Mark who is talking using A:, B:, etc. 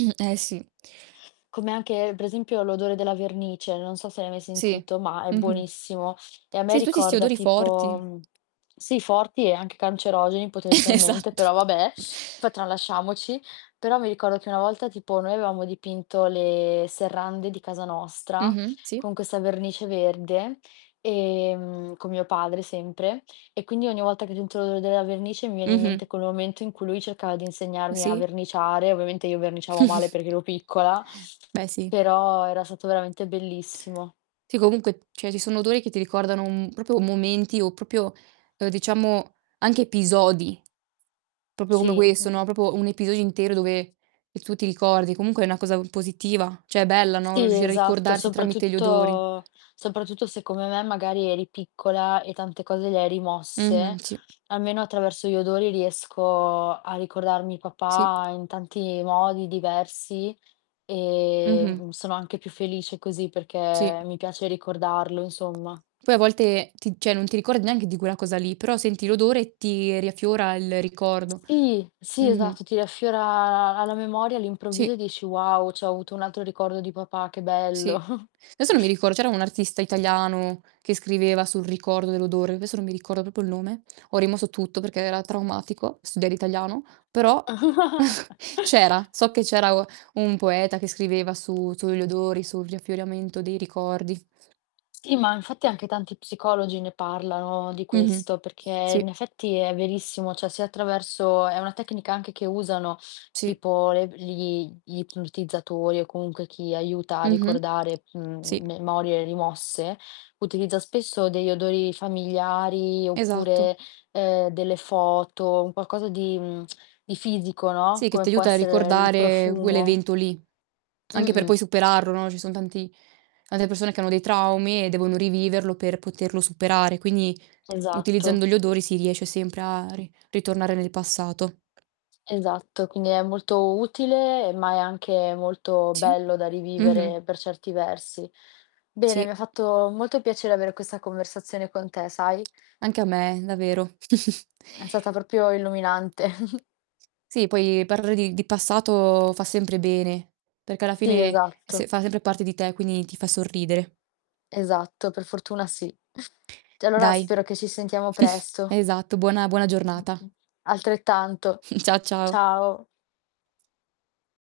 A: Mh. Eh, sì.
B: Come anche, per esempio, l'odore della vernice, non so se l'hai mai
A: Sì.
B: sentito, ma è
A: Mh-mh.
B: buonissimo, e a me
A: Sì, tutti 'sti
B: ricorda
A: odori
B: tipo,
A: forti.
B: mhmm Sì, forti e anche cancerogeni potenzialmente,
A: Esatto!
B: però, vabbè, fa tralasciamoci. Però, mi ricordo che una volta, tipo, noi avevamo dipinto le serrande di casa nostra
A: Mh-mh. Sì.
B: con questa vernice verde, ehm, con mio padre sempre, e quindi ogni volta che sentivo l'odore della vernice mi viene in
A: Mh-mh.
B: mente quel momento in cui lui cercava di insegnarmi a
A: Sì.
B: verniciare, ovviamente io verniciavo male perché ero piccola,
A: Beh, sì.
B: però era stato veramente bellissimo.
A: Sì, comunque cioè, ci sono odori che ti ricordano
B: Sì.
A: un proprio momenti, o proprio uhm, diciamo, anche episodi, proprio come come quelli
B: Sì.
A: che
B: Mh.
A: sono proprio un episodio intero dove e tu ti ricordi. Comunque è una cosa u positiva, cioè bella, no,
B: Sì,
A: riuscire a
B: esatto,
A: ricordarsi tramite gli odori.
B: soprattutto soprattutto se, come me, magari, eri piccola e tante cose le hai
A: Mh-mh.
B: rimosse,
A: Sì.
B: almeno attraverso gli odori riesco a ricordarmi
A: Sì.
B: papà in tanti modi diversi e,
A: Mh-mh.
B: mhmm, sono anche più felice così perché
A: Sì.
B: mi piace ricordarlo, insomma.
A: Poi, a volte ti cioè, non ti ricordi neanche di quella cosa lì, però senti l'odore e ti riaffiora il ricordo.
B: Sì! Sì,
A: Mh-mh.
B: esatto, ti riaffiora alla memoria all'improvviso
A: Sì.
B: e dici: "Wow, c'ho avuto un altro ricordo di papà, che bello!"
A: Sì. Adesso non mi ricordo, c'era un artista italiano che scriveva sul ricordo dell'odore, adesso non mi ricordo proprio il nome, ho rimosso tutto perché era traumatico studiare italiano, però, c'era, so che c'era o un poeta che scriveva su sugli odori, su riaffioramento dei ricordi.
B: Sì, ma infatti anche tanti psicologi ne parlano di
A: Mh-mh.
B: questo, perché
A: Sì.
B: in effetti è verissimo. Cioè, se attraverso è una tecnica anche che usano,
A: Sì.
B: tipo, l gli gli ipnotizzatori o comunque chi aiuta a
A: Mh-mh.
B: ricordare,
A: Sì.
B: mhmm, memorie rimosse, utilizza spesso degli odori familiari
A: Esatto.
B: oppure, ehm, delle foto, un qualcosa di mhmm, di fisico, no,
A: Sì, che
B: come
A: ti
B: può
A: aiuta a
B: essere il
A: ricordare quell'
B: profumo.
A: evento lì, anche per
B: Mh-mh.
A: poi superarlo, no, ci son tanti ante persone che hanno dei traumi e devono riviverlo per poterlo superare, quindi
B: Esatto.
A: utilizzando gli odori si riesce sempre a ri ritornare nel passato.
B: Esatto, quindi è molto utile, ma è anche molto
A: Sì.
B: bello da
A: Mh-mh.
B: rivivere, per certi versi. Bene, mi
A: Sì.
B: ha fatto molto piacere avere questa conversazione con te, sai?
A: Anche a me, davvero.
B: È stata proprio illuminante.
A: Sì. Poi, parlare di di passato fa sempre bene, perché alla
B: Sì,
A: fine è se
B: esatto.
A: fa sempre parte di te, quindi ti fa sorridere.
B: Esatto, per fortuna sì. Cioè, allora,
A: Dai.
B: spero che ci sentiamo presto.
A: Esatto, buona buona
B: Mh. Mh.
A: giornata.
B: Altrettanto,
A: Cia ciao.
B: ciao.